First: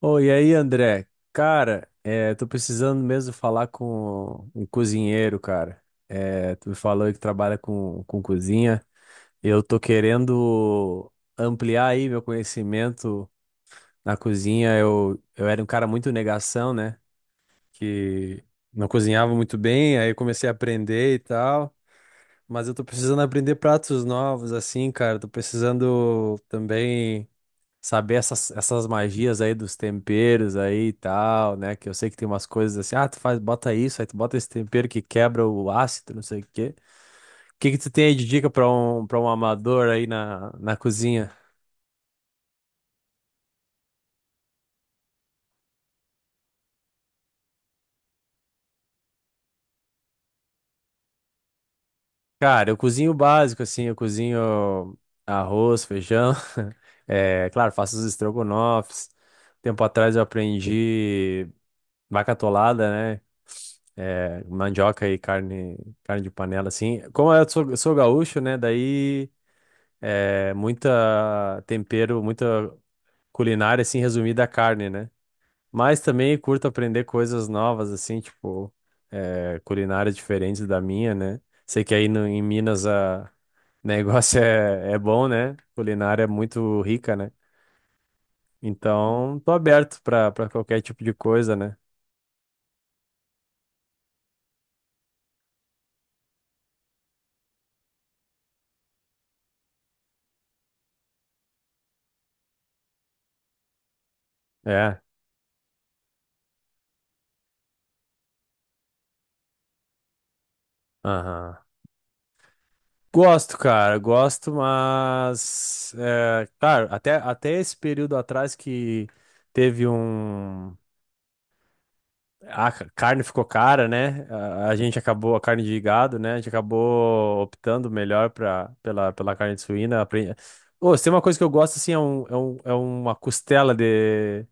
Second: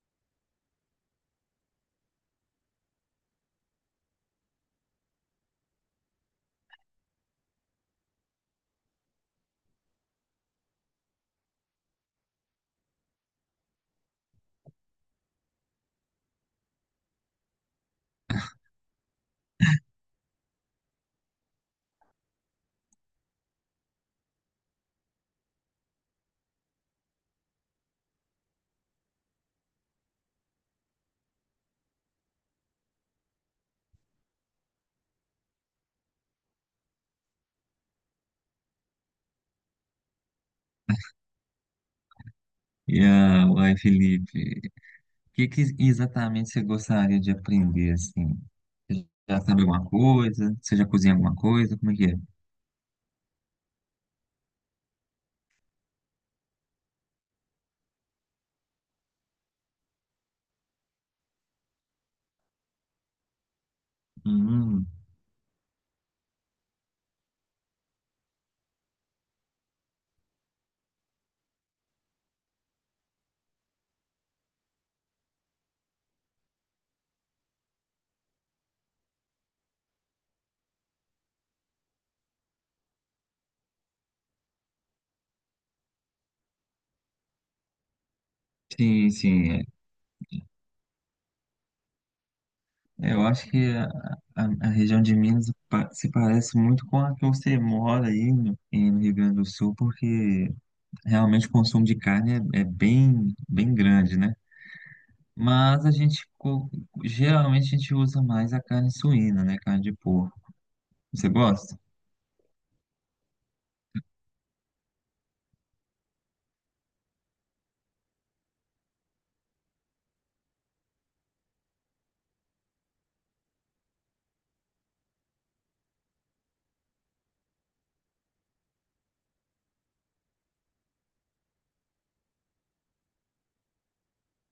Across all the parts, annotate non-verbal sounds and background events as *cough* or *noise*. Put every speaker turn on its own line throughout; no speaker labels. Oi, e aí, André? Cara, tô precisando mesmo falar com um cozinheiro, cara. É, tu me falou aí que trabalha com cozinha. Eu tô querendo ampliar aí meu conhecimento na cozinha. Eu era um cara muito negação, né? Que Não cozinhava muito bem, aí eu comecei a aprender e tal. Mas eu tô precisando aprender pratos novos, assim, cara. Tô precisando também saber essas magias aí dos temperos aí e tal, né? Que eu sei que tem umas coisas assim, ah, tu faz, bota isso, aí tu bota esse tempero que quebra o ácido, não sei o quê. O que que tu tem aí de dica pra para um amador aí na cozinha?
Uai, Felipe, o que que exatamente você gostaria de aprender, assim? Você já sabe alguma coisa? Você já cozinha alguma coisa? Como é que é?
Cara, eu cozinho o básico, assim, eu cozinho arroz, feijão, *laughs* é, claro, faço os estrogonofes. Tempo atrás eu aprendi vaca atolada, né? É,
Hum,
mandioca e carne, carne de panela, assim. Como eu sou gaúcho, né? Daí é, muita tempero, muita culinária, assim, resumida à carne, né? Mas também curto aprender coisas novas, assim, tipo, é, culinárias diferentes da minha, né? Sei que aí no, em Minas a *laughs* negócio é, é bom, né? Culinária é muito rica, né?
sim,
Então,
sim.
tô
É.
aberto pra qualquer tipo de coisa, né?
Eu acho que a região de Minas se parece muito com a que você mora aí no Rio Grande do Sul, porque realmente o consumo de carne é, é bem, bem grande, né?
É,
Mas a gente, geralmente a gente usa mais a carne suína, né? Carne de porco. Você
aham.
gosta?
Gosto, cara, gosto, mas... É, claro, até esse período atrás que teve um carne ficou cara, né? A gente acabou, a carne de gado, né? A gente acabou optando melhor pela carne de suína. Ô, se tem uma coisa que eu gosto, assim, é uma costela de...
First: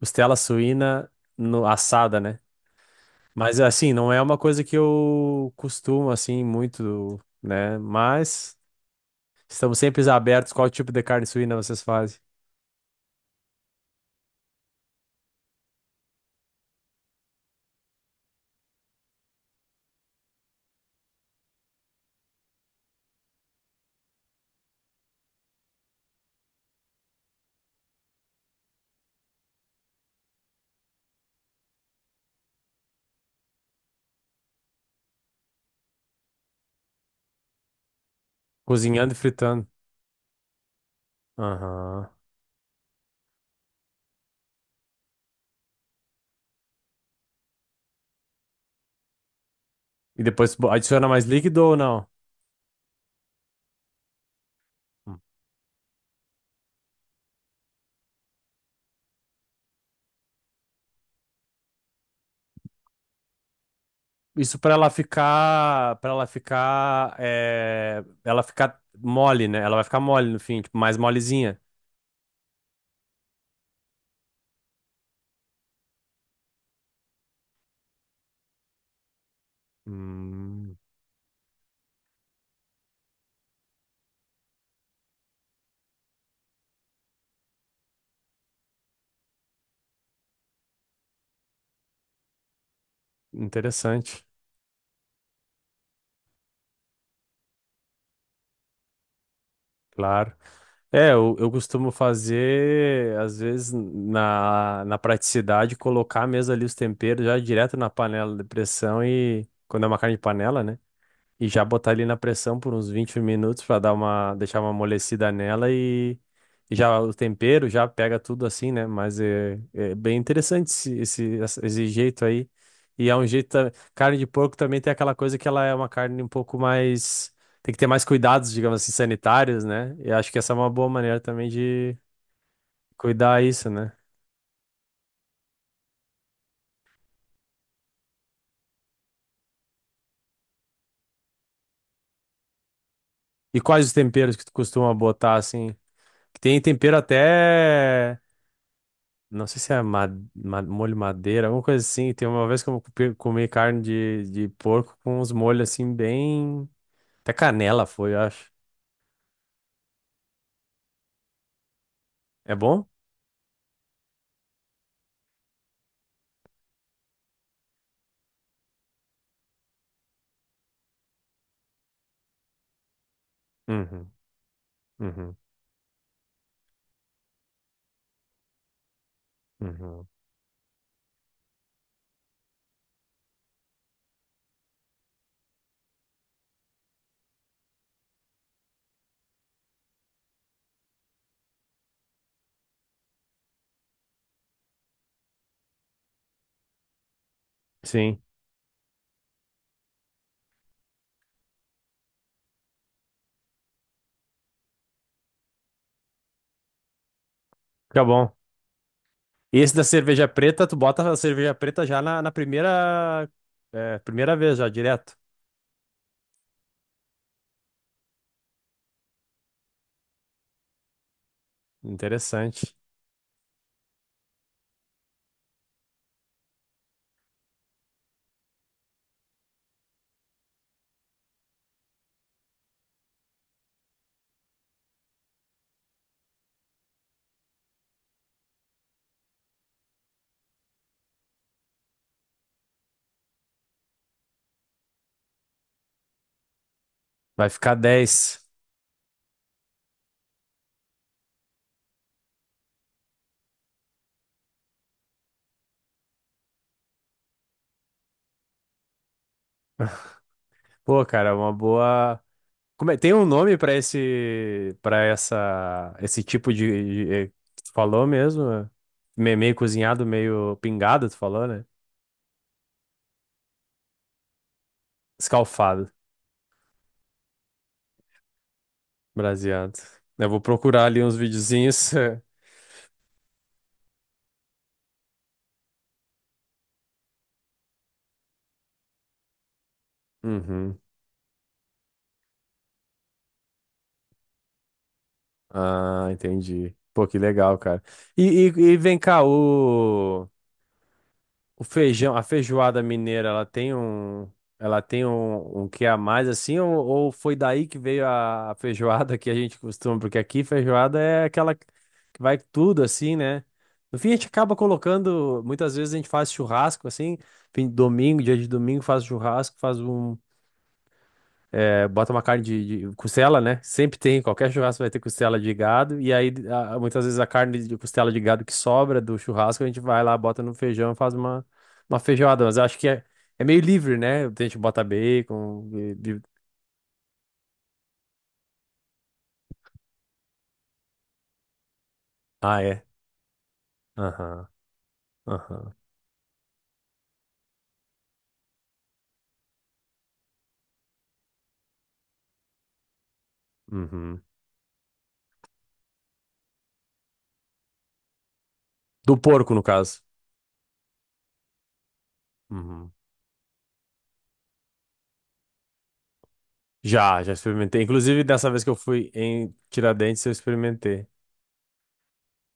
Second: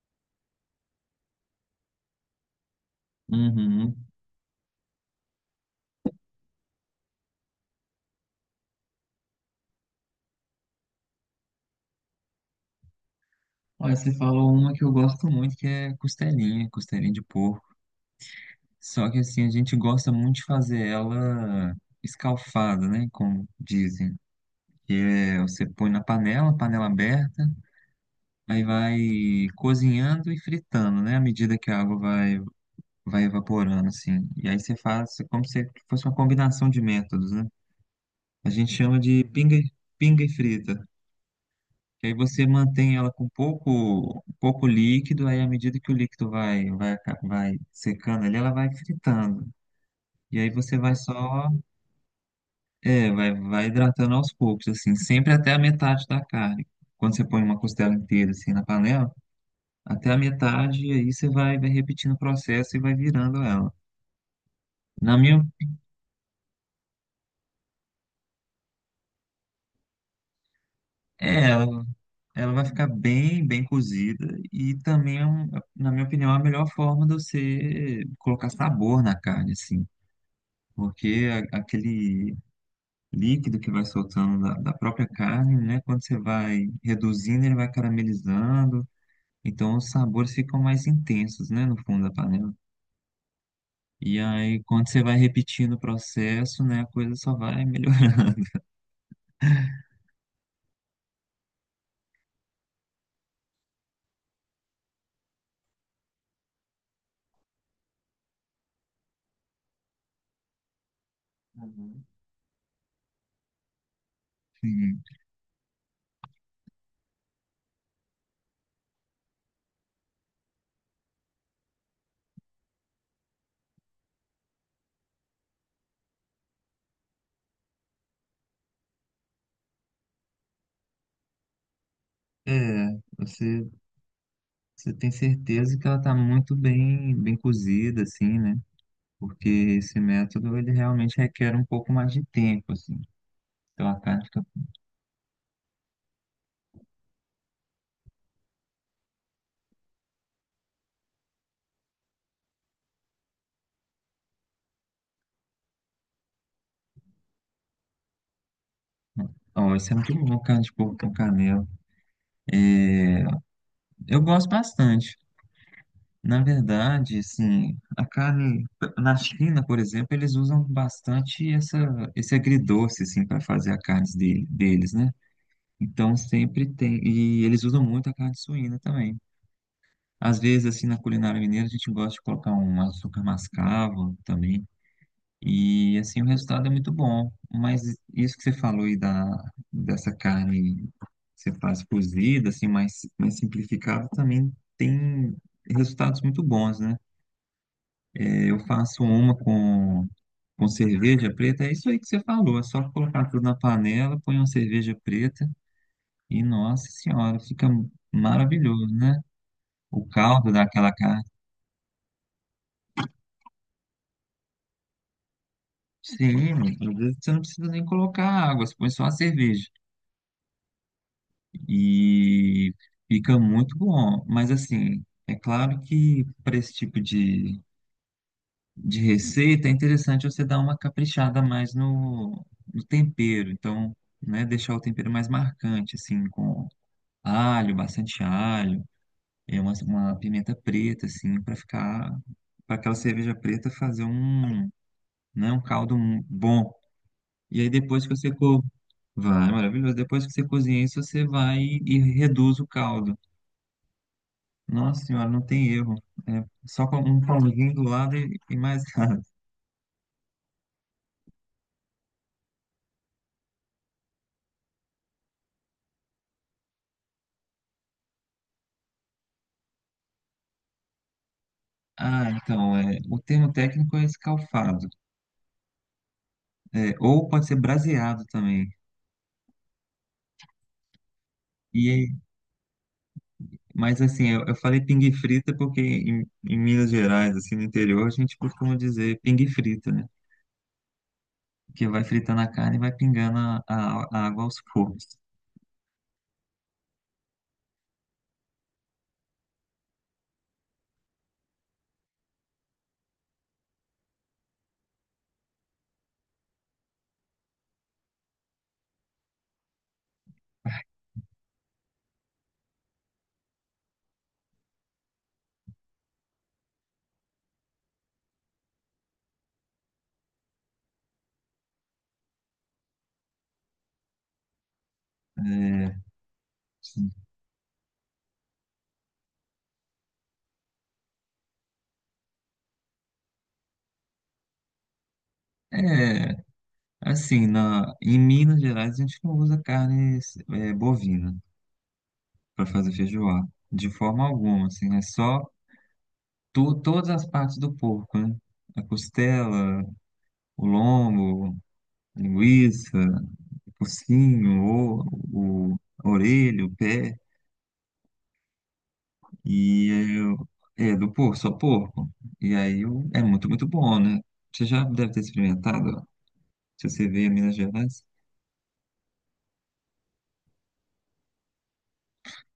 Costela suína no, assada, né? Mas, assim,
Uhum.
não é uma coisa que eu costumo, assim, muito, né? Mas estamos sempre abertos. Qual tipo de carne suína vocês fazem?
Olha, você falou uma que eu gosto muito, que é costelinha, costelinha de porco. Só que assim, a gente gosta muito de fazer ela escalfada, né? Como dizem. Que é, você põe na panela, panela aberta, aí vai cozinhando e fritando, né? À medida que a água vai, vai evaporando, assim. E aí você faz como se fosse uma combinação de métodos, né? A gente chama
Cozinhando e
de pinga,
fritando.
e- pinga e frita. Que
Aham.
aí você mantém ela com pouco, pouco líquido, aí à medida que o líquido vai, vai secando ali, ela vai fritando.
E
E aí
depois
você vai
adiciona mais
só,
líquido ou não?
é, vai, vai hidratando aos poucos, assim, sempre até a metade da carne. Quando você põe uma costela inteira, assim, na panela, até a metade, e aí você vai, vai repetindo o processo e vai virando ela.
Isso
Na minha,
para ela ficar, é, ela ficar mole, né? Ela vai ficar mole no fim, tipo, mais
é,
molezinha.
ela, Ela vai ficar bem, bem cozida e também, na minha opinião, é a melhor forma de você colocar sabor na carne, assim.
Hum,
Porque aquele líquido que vai soltando da, da própria carne, né, quando você vai reduzindo, ele vai caramelizando, então os sabores ficam mais intensos, né, no fundo da panela. E
interessante,
aí, quando você vai repetindo o processo, né, a coisa só vai *laughs* melhorando.
claro. É, eu costumo fazer, às vezes, na praticidade, colocar mesmo ali os temperos já direto na panela de pressão e quando é uma carne de panela, né? E já botar ele
Uhum.
na pressão por uns 20 minutos pra dar uma, deixar uma
Sim.
amolecida nela e já o tempero já pega tudo assim, né? Mas é bem interessante esse jeito aí. E é um jeito. Carne de porco também tem aquela coisa que ela é uma carne um pouco mais. Tem que ter mais cuidados, digamos assim, sanitários, né? E acho que essa é uma boa maneira também de
É,
cuidar isso,
você,
né?
você tem certeza que ela está muito bem, bem cozida, assim, né? Porque esse método, ele realmente requer um pouco mais de tempo, assim.
E quais
Então
os
a carne
temperos
fica...
que tu costuma botar assim? Que Tem tempero até. Não sei se é molho madeira, alguma coisa assim. Tem uma vez que eu comi carne de porco com uns molhos assim, bem. Até canela foi, eu acho.
Ó, isso é muito bom, carne de porco com canela.
É bom?
Eu gosto bastante. Na verdade, assim, a carne na China, por exemplo, eles usam bastante essa, esse agridoce, assim, para fazer a carne
Uhum,
deles, né?
uhum,
Então sempre tem. E eles usam muito a carne suína também.
uhum.
Às vezes, assim, na culinária mineira, a gente gosta de colocar um açúcar mascavo também. E assim o resultado é muito bom. Mas isso que você falou aí da, dessa carne que você faz cozida, assim, mais, mais simplificada, também tem resultados muito bons, né?
Sim,
É, eu faço uma com cerveja preta, é isso aí que você falou, é só colocar tudo na panela, põe uma cerveja preta e, nossa senhora, fica
fica bom.
maravilhoso, né?
E esse da
O
cerveja
caldo
preta, tu
daquela
bota a
carne.
cerveja preta já na primeira, é, primeira vez, já direto.
Sim, às vezes você não precisa nem colocar água, você põe só a cerveja. E
Interessante.
fica muito bom. Mas assim, é claro que para esse tipo de receita é interessante você dar uma caprichada mais no, no tempero. Então, né, deixar o tempero mais marcante, assim, com alho, bastante alho, é uma pimenta preta, assim, para ficar, para aquela cerveja preta fazer um, né, um caldo bom.
Vai
E aí
ficar
depois que você
10.
co... Vai, maravilhoso. Depois que você cozinha isso, você vai e reduz o caldo. Nossa senhora, não tem erro. É só com um pauzinho do lado e mais *laughs* nada.
Pô, cara, é uma boa. Tem um nome pra esse para essa esse tipo é, que tu falou mesmo? É? Meio cozinhado, meio pingado, tu falou, né?
Ah, então, é, o termo técnico é escalfado.
Escalfado,
É, ou pode ser braseado também.
braseado. Eu vou procurar ali uns
E,
videozinhos. *laughs*
aí- mas assim, eu falei pingue frita porque em Minas Gerais, assim, no interior, a gente costuma dizer pingue frita, né?
Uhum.
Que vai fritando a carne e vai pingando a água aos poucos.
Ah, entendi. Pô, que legal, cara. E, e vem cá, o feijão, a feijoada mineira, ela tem um, ela tem um que a mais assim, ou foi daí que veio a feijoada que a gente costuma, porque aqui feijoada é aquela que vai tudo assim, né? No fim a gente acaba colocando, muitas vezes a gente faz churrasco assim, fim de domingo, dia de domingo faz churrasco, faz um é, bota uma carne de costela, né? Sempre tem, qualquer churrasco vai ter costela de
É,
gado. E aí, muitas
sim.
vezes, a carne de costela de gado que sobra do churrasco, a gente vai lá, bota no feijão e faz uma feijoada. Mas eu acho que é meio livre, né? A gente bota bacon.
É, assim, na, em Minas Gerais a gente não usa carne é, bovina.
Ah,
Para
é?
fazer feijoada. De forma
Aham,
alguma, assim, é só
aham,
tu, todas as partes do porco, né? A costela, o lombo, a linguiça, o
uhum.
focinho, o, o- a orelha, o pé,
Do porco, no
e
caso.
é, é do porco, só porco. E aí
Uhum.
é muito, muito bom, né? Você já deve ter experimentado, ó, se você
Já,
veio
já
em Minas
experimentei.
Gerais.
Inclusive, dessa vez que eu fui em Tiradentes, eu experimentei.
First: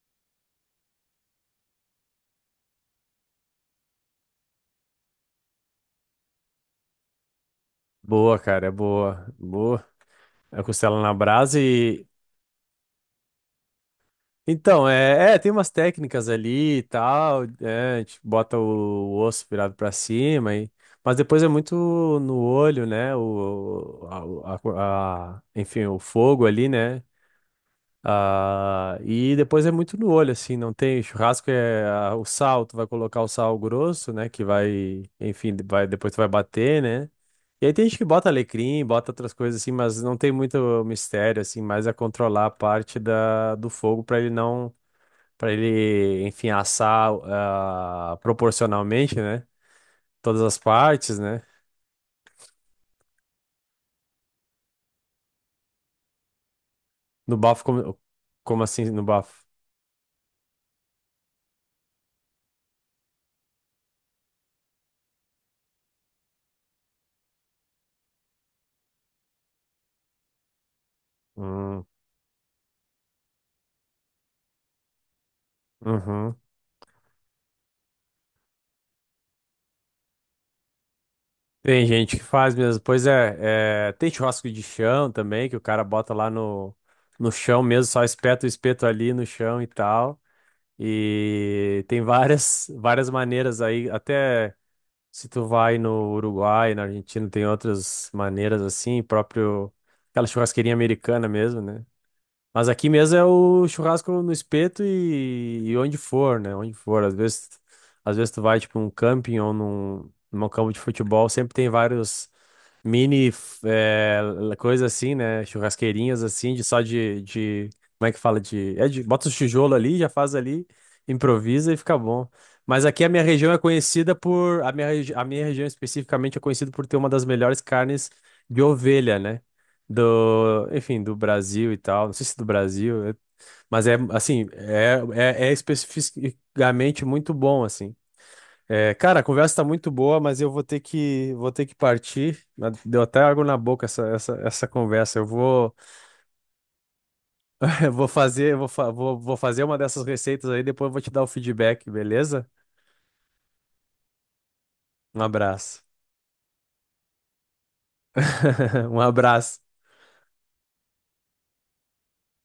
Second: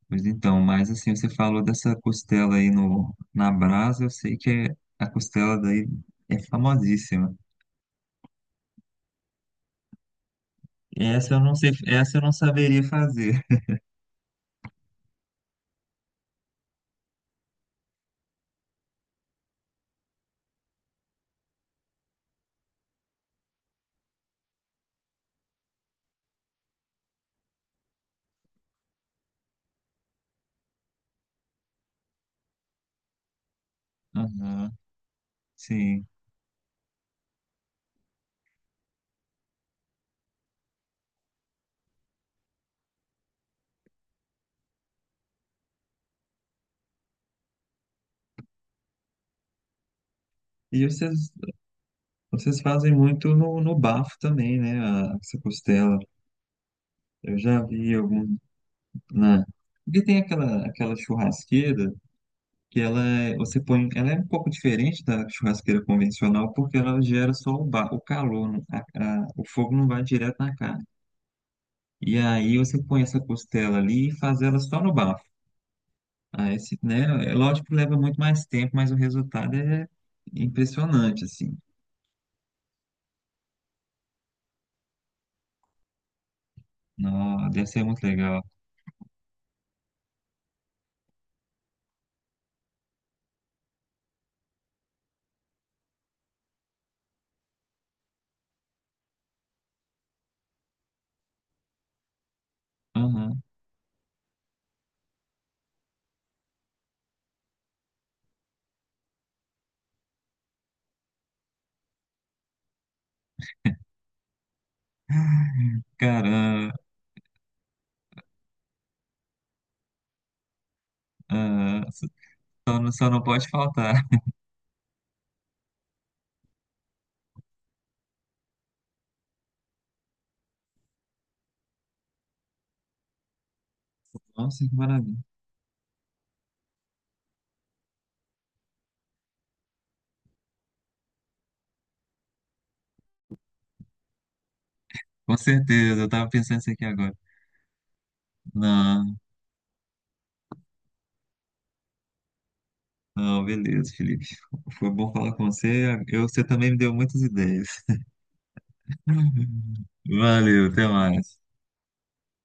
Pois então, mas assim, você falou dessa costela aí no, na brasa, eu sei que a costela daí é famosíssima.
Boa, cara, é boa. Boa. É costela na
Essa eu não
brasa
sei,
e
essa eu não saberia fazer.
então, tem umas técnicas ali e tal, é, a gente bota o osso virado pra cima, e, mas depois é muito no olho, né? O, a- Enfim, o fogo ali, né? Ah, e depois é muito no olho, assim, não tem churrasco, é ah, o sal, tu vai colocar o sal grosso, né? Que
Aham,
vai, enfim, vai,
sim.
depois tu vai bater, né? E aí tem gente que bota alecrim, bota outras coisas assim, mas não tem muito mistério, assim, mais a controlar a parte do fogo para ele não para ele, enfim, assar ah, proporcionalmente, né? Todas as
E
partes,
vocês,
né?
vocês fazem muito no, no bafo também, né? A, essa costela.
No
Eu já
bafo,
vi algum
como assim no bafo?
na. Porque tem aquela, aquela churrasqueira que ela você põe, ela é um pouco diferente da churrasqueira convencional porque ela gera só o, ba, o calor, o fogo não vai direto na carne.
Hum,
E aí você põe essa costela ali e faz ela só no bafo.
uhum.
Ah, esse, né? É lógico que leva muito mais tempo, mas o resultado é impressionante, assim.
Tem gente que faz mesmo. Pois é, é, tem churrasco de chão também, que o cara bota lá no
Nossa,
chão
deve ser
mesmo,
muito
só
legal.
espeta o espeto ali no chão e tal. E tem várias maneiras aí, até se tu vai no Uruguai, na Argentina, tem outras maneiras assim, próprio aquela churrasqueirinha americana mesmo, né? Mas aqui mesmo é
Aham.
o churrasco no espeto e onde for, né? Onde for. Às vezes tu vai, tipo, num camping ou num, num campo de futebol, sempre tem vários mini f- é, coisa assim, né? Churrasqueirinhas
Cara,
assim,
ah,
de como é que fala de bota os tijolo ali, já faz ali, improvisa e
ah,
fica bom. Mas aqui a
só
minha
não pode
região é
faltar.
conhecida
*laughs*
por a minha região especificamente é conhecida por ter uma das melhores carnes de ovelha, né? Do, enfim, do Brasil e tal. Não sei se do Brasil, mas é assim,
Nossa, que maravilha.
é especificamente muito bom assim. É, cara, a conversa tá muito boa, mas eu vou ter que partir. Deu até água na boca essa conversa. Eu
Com
vou,
certeza, eu tava pensando isso aqui agora.
*laughs* eu vou fazer, eu vou, fa- vou,
Não,
vou fazer uma dessas receitas aí, depois eu vou te dar o feedback, beleza?
não, beleza, Felipe. Foi bom
Um
falar com
abraço.
você. Eu, você também me deu muitas ideias.
*laughs* Um abraço.
*laughs* Valeu, até mais.